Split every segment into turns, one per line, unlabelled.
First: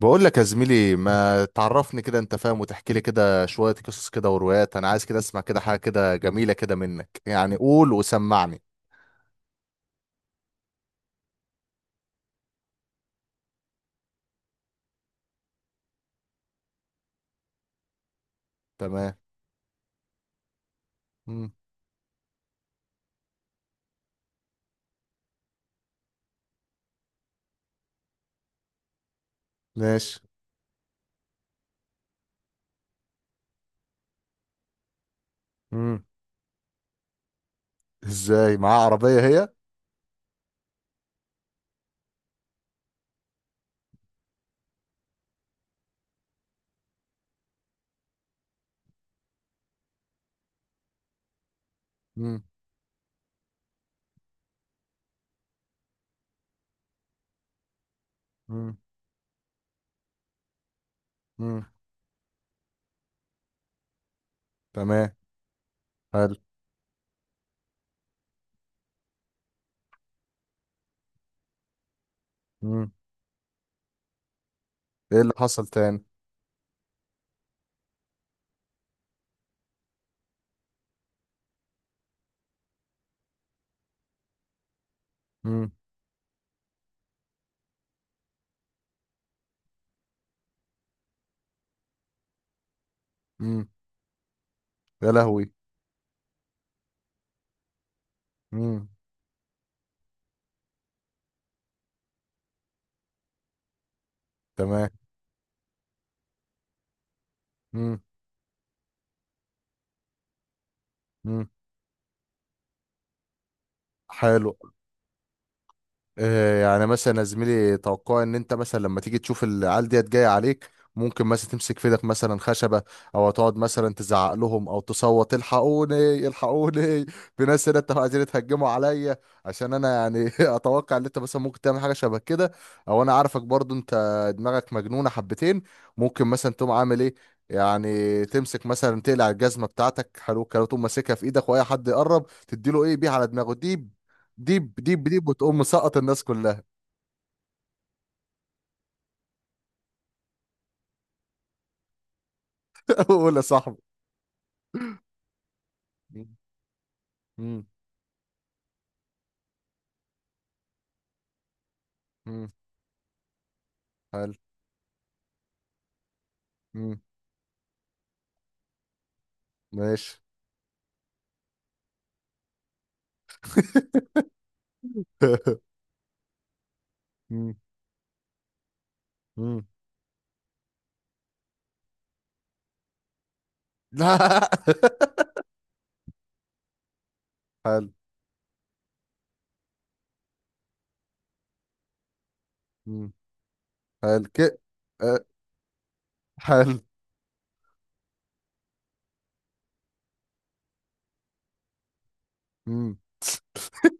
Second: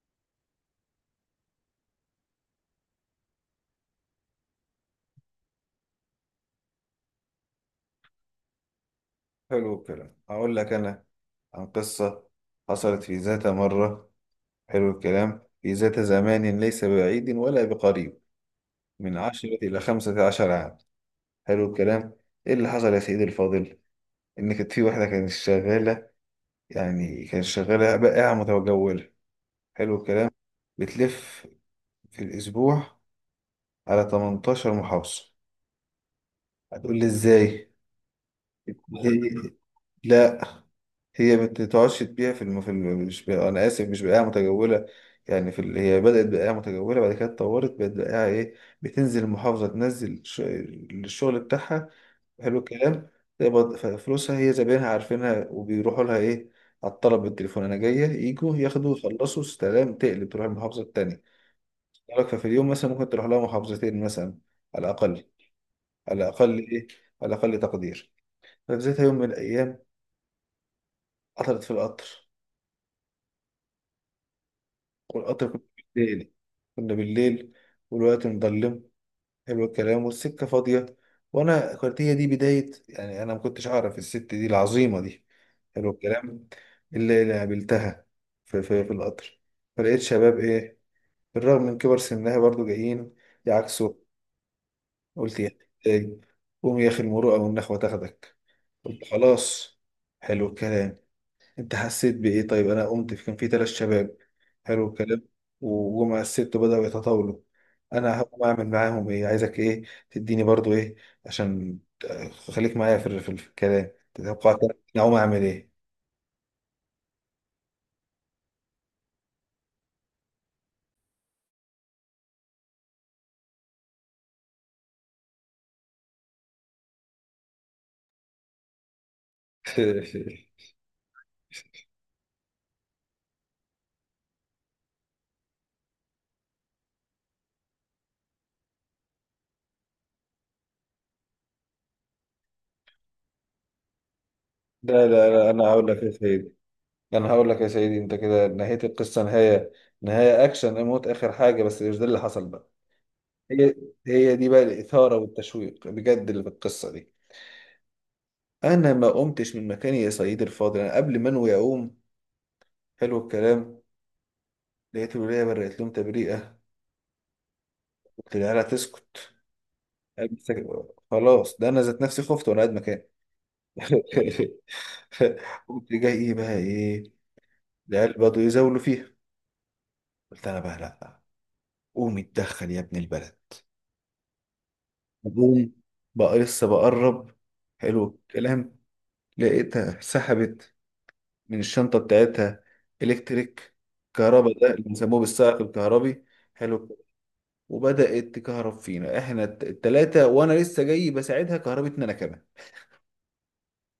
بقول لك يا زميلي ما تعرفني كده، انت فاهم، وتحكي لي كده شوية قصص كده وروايات. انا عايز كده اسمع كده حاجة كده جميلة كده منك، يعني قول وسمعني.
حلو الكلام، هقول لك أنا عن قصة حصلت في ذات مرة. حلو الكلام، في ذات زمان ليس بعيد ولا بقريب،
تمام.
من 10 إلى 15 عام.
مم.
حلو الكلام، إيه اللي حصل يا سيدي الفاضل؟ إن كانت في واحدة كانت شغالة، يعني كانت شغالة بائعة متجولة. حلو
ماشي.
الكلام، بتلف في الأسبوع على 18 محافظة.
مم.
هتقول لي إزاي؟
ازاي معاه
هي،
عربية هي؟
لا، هي ما بتقعدش تبيع في الم... في الم... مش ب... انا اسف، مش بقاعة متجولة، يعني في ال... هي بدأت بقاعة متجولة، بعد كده اتطورت بقت بقاعة ايه، بتنزل المحافظة تنزل ش... الشغل بتاعها.
مم.
حلو الكلام، تقبض ف- فلوسها، هي زباينها عارفينها وبيروحوا لها ايه، على الطلب بالتليفون، انا جاية يجوا
مم.
ياخدوا يخلصوا سلام، تقلب تروح المحافظة التانية.
مم.
لك ففي اليوم مثلا ممكن تروح لها محافظتين مثلا، على
تمام.
الأقل. على
حلو.
الأقل ايه؟ على الأقل تقدير. ففي ذات يوم من الأيام قطرت في القطر،
مم. ايه اللي
والقطر
حصل تاني؟
بالليل كنا بالليل، والوقت مظلم. حلو الكلام، والسكة فاضية، وأنا كانت هي دي بداية، يعني أنا ما كنتش أعرف الست دي العظيمة دي.
مم.
حلو الكلام، اللي قابلتها في القطر. فلقيت شباب إيه، بالرغم من كبر سنها برضو جايين
مم.
يعكسوا.
يا
قلت
لهوي.
يا إيه، قوم يا أخي، المروءة والنخوة تاخدك.
مم.
قلت خلاص. حلو الكلام، انت حسيت بايه؟ طيب انا قمت، في كان في ثلاث شباب. حلو
تمام.
الكلام، وجم الست بدأوا يتطاولوا.
مم.
انا هقوم اعمل معاهم ايه؟ عايزك ايه؟ تديني برضو ايه؟
مم.
عشان ت- خليك معايا في ال- في الكلام، تتوقع
حلو.
كده انا هقوم اعمل ايه؟
آه، يعني مثلا يا زميلي توقع ان انت مثلا لما تيجي تشوف العيال ديت جايه عليك، ممكن مثلا تمسك في ايدك مثلا خشبه، او تقعد مثلا تزعق لهم او تصوت الحقوني الحقوني. في ناس هنا، انتوا عايزين تهجموا عليا، عشان انا يعني. اتوقع ان انت مثلا ممكن تعمل حاجه شبه كده، او انا عارفك برضو انت، دماغك مجنونه حبتين، ممكن مثلا تقوم عامل ايه، يعني تمسك مثلا تقلع الجزمه بتاعتك، حلو الكلام، تقوم ماسكها في ايدك واي حد يقرب تديله ايه بيه على دماغه دي، ديب ديب
لا
ديب،
لا لا،
وتقوم
انا هقول
مسقط
لك يا
الناس
سيدي
كلها.
انا هقول لك يا سيدي انت كده نهاية القصة، نهاية، نهاية اكشن، اموت اخر حاجة، بس مش ده اللي حصل بقى.
قول يا
هي
صاحبي.
هي دي بقى الإثارة والتشويق بجد
مم،
اللي في القصة دي.
مم،
انا ما قمتش من مكاني يا سيدي الفاضل، انا قبل ما انوي اقوم،
مم،
حلو الكلام،
حلو.
لقيت الولية برقت لهم تبريئة.
مم،
قلت لها لا تسكت.
ماشي.
قالت سك- خلاص، ده انا ذات نفسي خفت وانا قاعد مكاني. قمت جاي ايه بقى ايه،
مم،
العيال بدوا يزاولوا فيها.
مم.
قلت انا بقى لا، قوم اتدخل يا ابن البلد.
لا.
قوم بقى لسه بقرب.
حلو.
حلو الكلام، لقيتها سحبت من الشنطة بتاعتها
مم،
الكتريك،
حلو كده.
كهرباء، ده اللي بنسموه
آه،
بالسائق الكهربي.
حلو.
حلو، وبدأت تكهرب فينا احنا الت- التلاتة، وانا لسه جاي بساعدها كهربتنا انا كمان.
مم.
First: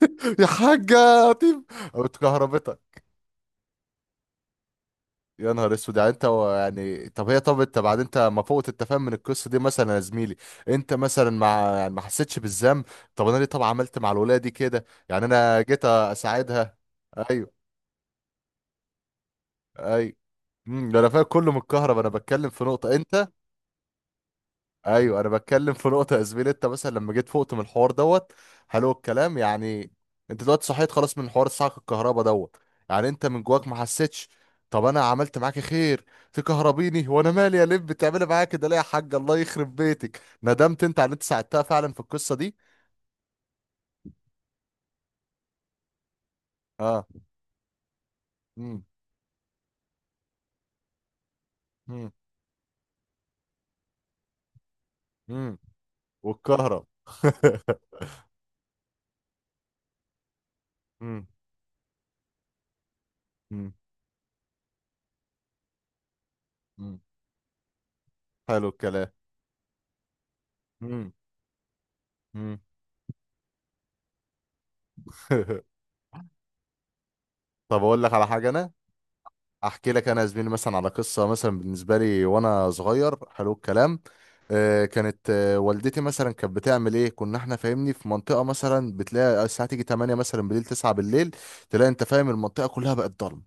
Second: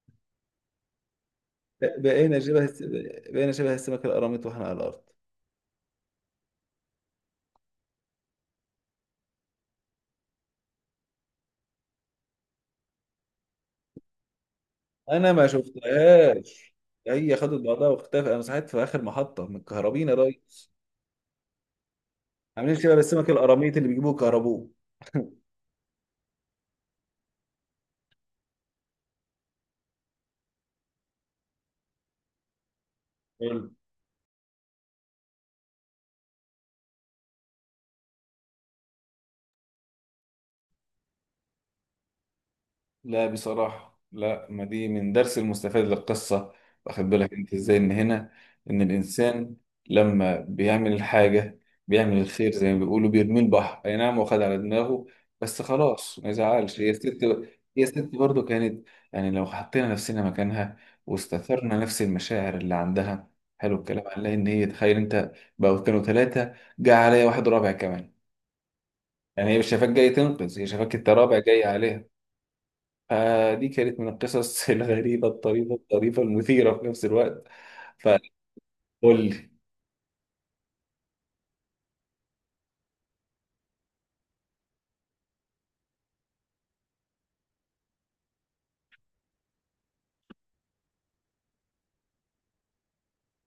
يا حاجة. طيب،
بقينا شبه الس-
اتكهربتك؟
بقينا شبه السمك القراميط واحنا على الارض.
يا نهار اسود! يعني انت و- يعني طب هي، طب انت بعد انت ما فوقت التفاهم من القصه دي مثلا يا زميلي، انت مثلا ما يعني ما حسيتش بالذنب؟ طب انا ليه طب عملت مع الولايه دي كده؟ يعني
انا ما
انا جيت
شفتهاش،
اساعدها.
هي خدت
ايوه.
بعضها واختفت، انا صحيت في اخر محطة من الكهربين
ايوه.
يا ريس،
امم، ده انا فاهم كله من الكهرباء، انا بتكلم في
عاملين شبه
نقطه انت.
السمك القراميط اللي بيجيبوه كهربوه.
ايوه، انا بتكلم في نقطه يا زميلي، انت مثلا لما جيت فقت من الحوار دوت، حلو الكلام، يعني انت دلوقتي صحيت خلاص من حوار الصعق الكهرباء دوت، يعني انت من جواك ما حسيتش، طب انا عملت معاك خير، تكهربيني وانا مالي يا لب؟ بتعملي معايا كده ليه يا حاج، الله يخرب بيتك! ندمت انت على اللي انت ساعدتها فعلا في القصه دي؟
لا بصراحة لا، ما دي من درس المستفاد للقصة. واخد
اه.
بالك انت ازاي ان هنا،
امم.
ان الانسان لما بيعمل الحاجة،
امم.
بيعمل الخير زي ما بيقولوا بيرمي البحر، اي نعم واخد على دماغه،
امم.
بس خلاص ما يزعلش.
والكهرب.
هي الست هي الست برضه كانت، يعني لو حطينا نفسنا مكانها
امم.
واستثرنا نفس المشاعر اللي عندها،
امم.
حلو الكلام، هنلاقي ان هي تخيل انت، بقوا كانوا ثلاثة، جه
امم.
عليا واحد رابع كمان،
حلو الكلام.
يعني هي مش شايفاك جاي تنقذ، هي شايفاك انت
امم.
رابع جاي عليها.
امم.
فدي كانت من القصص الغريبة الطريفة المثيرة في نفس الوقت.
طب اقول لك على حاجه انا،
فقول لي.
احكي لك انا يا زميلي مثلا على قصه مثلا بالنسبه لي وانا صغير. حلو الكلام. آه، كانت آه، والدتي مثلا كانت بتعمل ايه، كنا احنا فاهمني في منطقه مثلا بتلاقي الساعه تيجي 8 مثلا بالليل، 9 بالليل تلاقي انت فاهم المنطقه كلها بقت ضلمه.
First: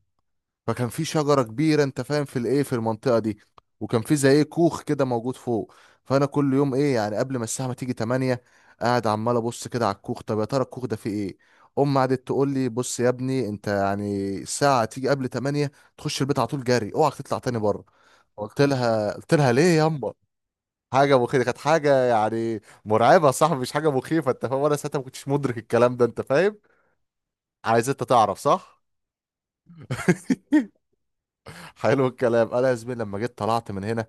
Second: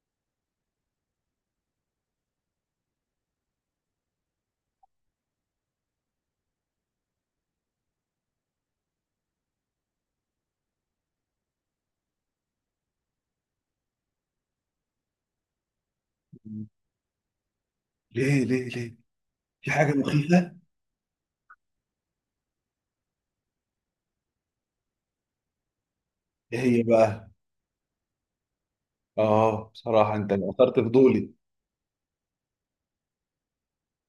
فكان في شجرة كبيرة انت فاهم في الايه في المنطقة دي، وكان في زي ايه كوخ كده موجود فوق. فانا كل يوم ايه يعني قبل ما الساعة ما تيجي 8، قاعد عمال ابص كده على الكوخ، طب يا ترى الكوخ ده فيه ايه؟ امي قعدت تقول لي بص يا ابني انت يعني الساعة تيجي قبل 8، تخش البيت على طول جري، اوعك تطلع تاني بره.
ليه
قلت
ليه ليه؟
لها قلت لها ليه
في
يا
حاجة
امه؟
مخيفة؟
حاجة مخيفة؟ كانت حاجة يعني مرعبة يا صاحبي، مش حاجة مخيفة انت فاهم، وانا ساعتها ما كنتش مدرك الكلام ده انت فاهم.
ايه هي بقى؟
عايز انت تعرف؟ صح.
اه بصراحة انت اثرت فضولي.
حلو الكلام. انا يا زميلي لما جيت طلعت من هنا،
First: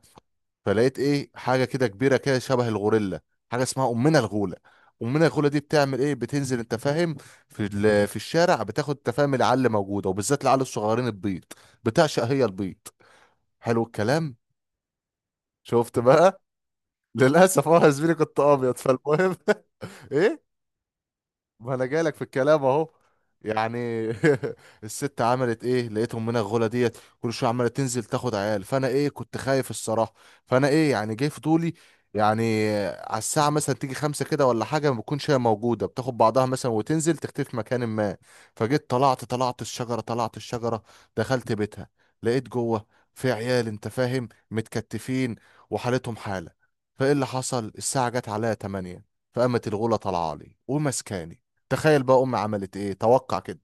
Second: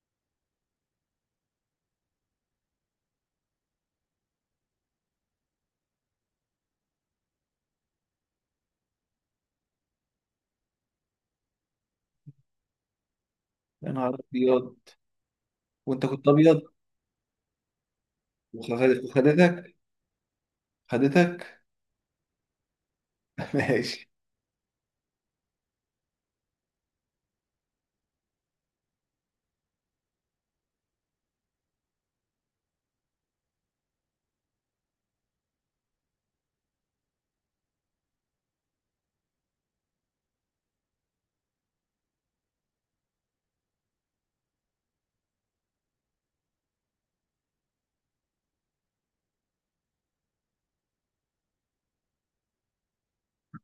فلقيت ايه حاجه كده كبيره كده شبه الغوريلا، حاجه اسمها امنا الغوله. امنا الغوله دي بتعمل ايه؟ بتنزل انت فاهم في ال- في الشارع، بتاخد انت فاهم العل موجوده، وبالذات العل الصغيرين البيض، بتعشق هي البيض، حلو
يا نهار
الكلام.
ابيض،
شفت
وانت كنت
بقى؟
ابيض.
للاسف اه يا زميلي، كنت ابيض.
وخد-
فالمهم،
وخدتك،
ايه،
خدتك.
ما انا جايلك في الكلام اهو، يعني.
ماشي.
الست عملت ايه؟ لقيتهم من الغلا ديت كل شويه عماله تنزل تاخد عيال، فانا ايه كنت خايف الصراحه. فانا ايه يعني جاي في طولي، يعني على الساعه مثلا تيجي خمسة كده ولا حاجه، ما بتكونش هي موجوده، بتاخد بعضها مثلا وتنزل تختفي في مكان ما. فجيت طلعت الشجره، دخلت بيتها، لقيت جوه في عيال انت فاهم متكتفين وحالتهم حاله. فايه اللي حصل؟ الساعه جت عليا 8، فقامت الغوله طالعه لي ومسكاني. تخيل بقى امي عملت ايه، توقع كده.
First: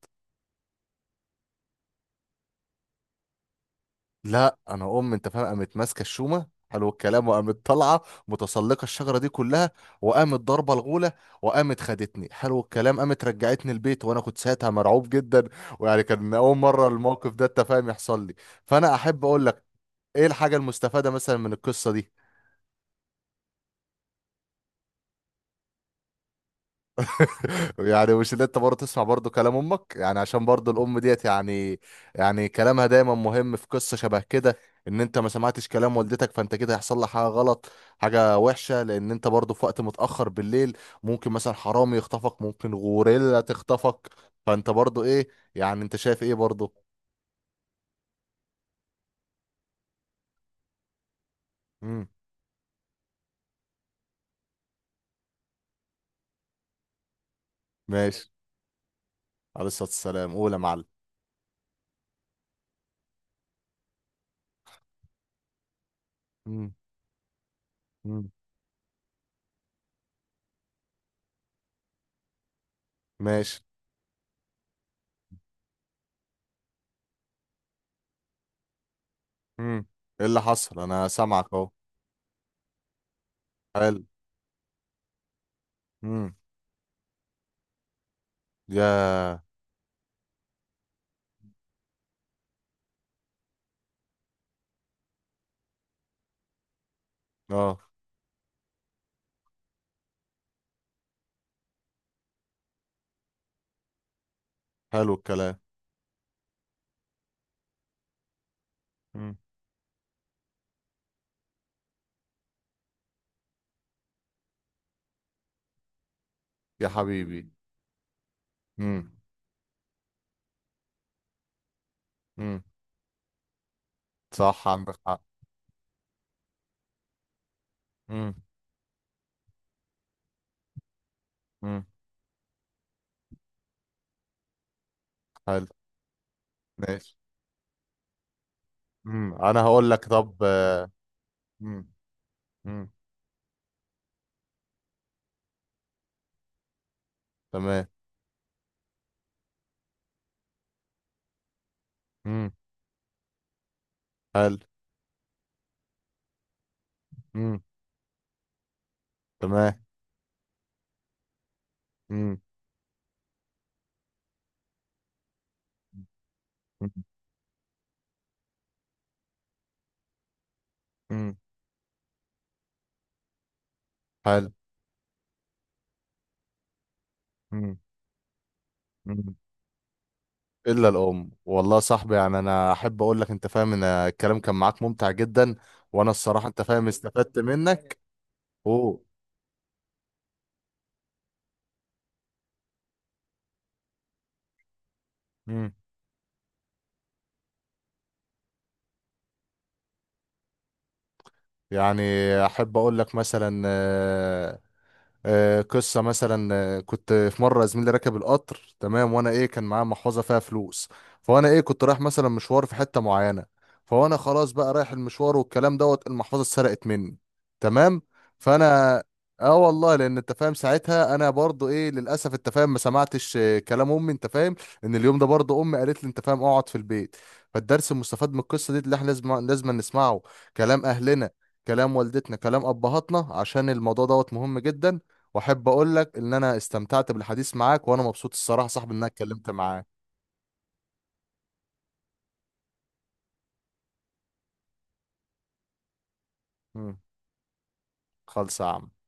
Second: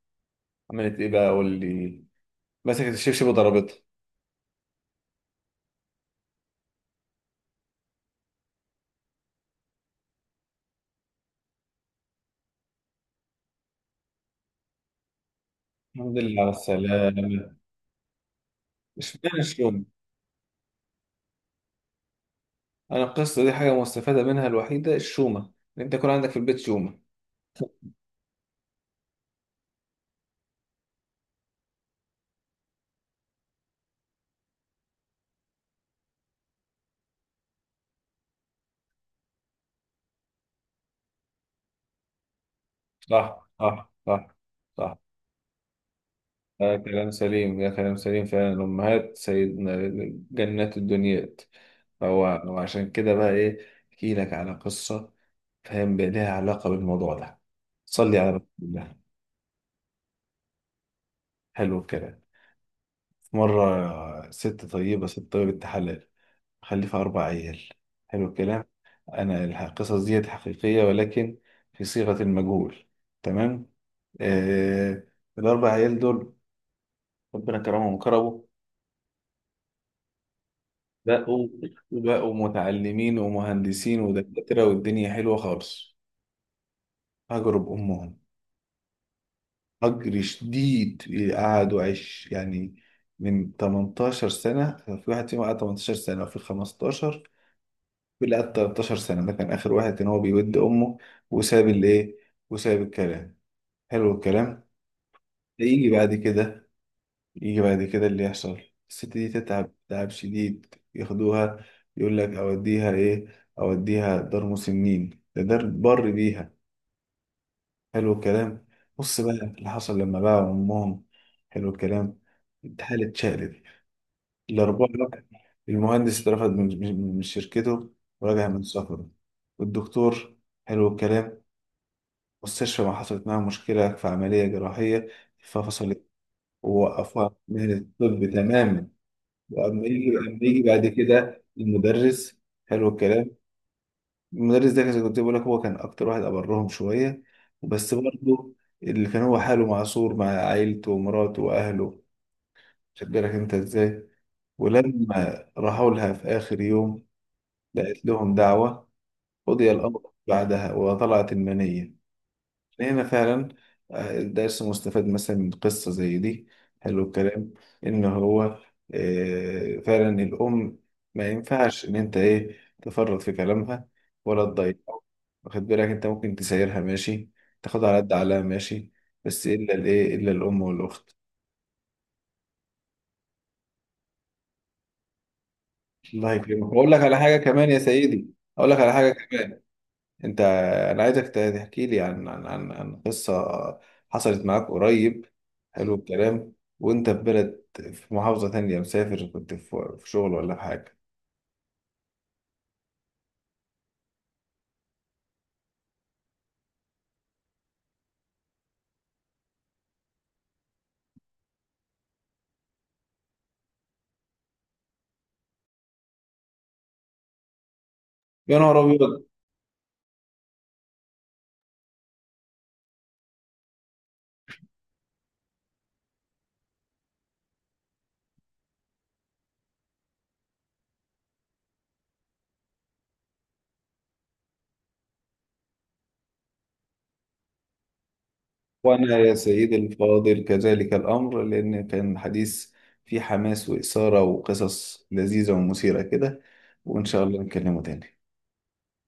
عملت ايه بقى؟ قول لي. مسكت الشبشب وضربتها؟
لا، انا امي انت فاهم قامت ماسكه الشومه، حلو الكلام، وقامت طالعه متسلقه الشجره دي كلها، وقامت ضاربه الغوله، وقامت خدتني، حلو الكلام، قامت رجعتني البيت، وانا كنت ساعتها مرعوب جدا، ويعني
الحمد
كان
لله على
اول مره الموقف ده
السلامة.
انت فاهم يحصل لي. فانا احب
اشمعنى
اقول لك
الشومة؟
ايه الحاجه المستفاده مثلا من القصه دي،
انا القصة دي حاجة مستفادة منها الوحيدة الشومة، ان انت يكون عندك في البيت شومة.
يعني مش اللي انت برضه تسمع برضه كلام امك، يعني عشان برضه الام ديت يعني، يعني كلامها دايما مهم في قصة شبه كده، ان انت ما سمعتش كلام والدتك فانت كده هيحصل لك حاجة غلط، حاجة وحشة، لان انت برضه في وقت متأخر بالليل ممكن مثلا حرامي يخطفك، ممكن غوريلا
صح صح
تخطفك،
صح
فانت
صح،
برضه ايه، يعني انت شايف ايه برضه؟
اه كلام سليم، يا كلام سليم فعلا. الأمهات سيدنا، جنات الدنيات.
امم.
هو وعشان كده بقى إيه، أحكي لك على قصة، فاهم بقى لها علاقة بالموضوع ده، صلي
ماشي.
على رسول الله.
عليه الصلاة والسلام، قول يا معلم.
حلو الكلام، في مرة ست طيبة حلال،
امم.
مخلفة أربع عيال. حلو
امم.
الكلام، أنا الح- القصص ديت حقيقية، ولكن في صيغة المجهول.
ماشي.
تمام، آه. الأربع عيال دول ربنا كرمهم وكرمه،
امم. ايه اللي حصل؟ انا سامعك
بقوا
اهو.
بقوا متعلمين ومهندسين
حلو.
ودكاترة، والدنيا حلوة خالص.
امم.
هجروا بأمهم
يا.
هجر شديد. قعدوا عش يعني، من 18 سنة، في واحد فيهم قعد 18 سنة، وفي 15،
اه.
في اللي قعد 13 سنة. ده كان آخر واحد إن هو بيود أمه، وساب الإيه، وساب الكلام. حلو الكلام،
حلو الكلام.
هيجي بعد كده، يجي بعد كده اللي يحصل. الست دي
مم.
تتعب تعب شديد، ياخدوها يقول لك اوديها ايه، اوديها دار مسنين، ده دار بر بيها.
يا حبيبي.
حلو الكلام،
مم.
بص بقى اللي حصل لما باعوا امهم. حلو الكلام،
مم.
الحالة اتشقلب.
صح،
الأربعة
عندك حق.
بقى، المهندس اترفد من شركته،
مم.
ورجع من سفره. والدكتور، حلو الكلام،
مم.
المستشفى ما حصلت معاها مشكلة في عملية جراحية
حلو.
ففصلت،
ماشي.
ووقفوها من الطب تماما.
مم. انا
واما
هقول لك
يجي
طب
اما يجي
آه،.
بعد كده
مم.
المدرس، حلو
مم.
الكلام، المدرس ده زي كنت بقول لك، هو كان اكتر واحد ابرهم شويه،
تمام.
بس برضه اللي كان هو حاله معصور مع عيلته ومراته واهله،
مم.
خد بالك انت ازاي.
حلو.
ولما راحوا لها في اخر يوم
مم.
لقيت لهم دعوه، قضي
تمام.
الامر بعدها وطلعت المنيه.
مم.
إن هنا فعلا، آه، الدرس مستفاد مثلا من قصة زي دي،
مم.
حلو الكلام، إن هو آه، فعلا الأم ما
مم.
ينفعش إن أنت إيه، تفرط في كلامها ولا
حلو.
تضايقه. واخد بالك أنت، ممكن تسايرها ماشي،
مم.
تاخدها على قد عقلها ماشي،
مم.
بس إلا الإيه، إلا الأم
الا
والأخت.
الام. والله يا صاحبي يعني انا احب اقول لك انت فاهم ان الكلام كان معاك ممتع جدا، وانا
الله
الصراحه انت
يكرمك،
فاهم
وأقول لك على حاجة
استفدت
كمان يا
منك.
سيدي، أقول لك على
اوه.
حاجة كمان. انت، انا عايزك تحكي لي عن عن قصة حصلت معاك قريب.
مم.
حلو الكلام، وانت في بلد، في محافظة تانية، مسافر كنت في شغل ولا في حاجة.
يعني احب اقول لك مثلا آه،. آه، قصة مثلا آه، كنت في مرة زميلي راكب القطر، تمام، وانا ايه كان معاه محفظة فيها فلوس، فانا ايه كنت رايح مثلا مشوار في حتة معينة، فانا خلاص بقى رايح المشوار والكلام دوت، المحفظة اتسرقت مني. تمام.
يا نهار
فانا
أبيض.
اه والله، لان انت فاهم ساعتها انا برضو ايه للاسف انت فاهم ما سمعتش آه، كلام امي انت فاهم، ان اليوم ده برضو امي قالت لي انت فاهم اقعد في البيت. فالدرس المستفاد من القصة دي اللي احنا لازم نسمعه كلام اهلنا، كلام والدتنا، كلام ابهاتنا، عشان الموضوع دوت مهم جدا. واحب اقول لك ان انا استمتعت بالحديث معاك، وانا مبسوط الصراحه يا صاحبي ان انا
وأنا يا
اتكلمت
سيدي
معاك.
الفاضل كذلك الأمر، لأن كان حديث فيه حماس وإثارة وقصص لذيذة ومثيرة كده،
مم.
وإن شاء الله نتكلموا تاني.
خالص يا عم.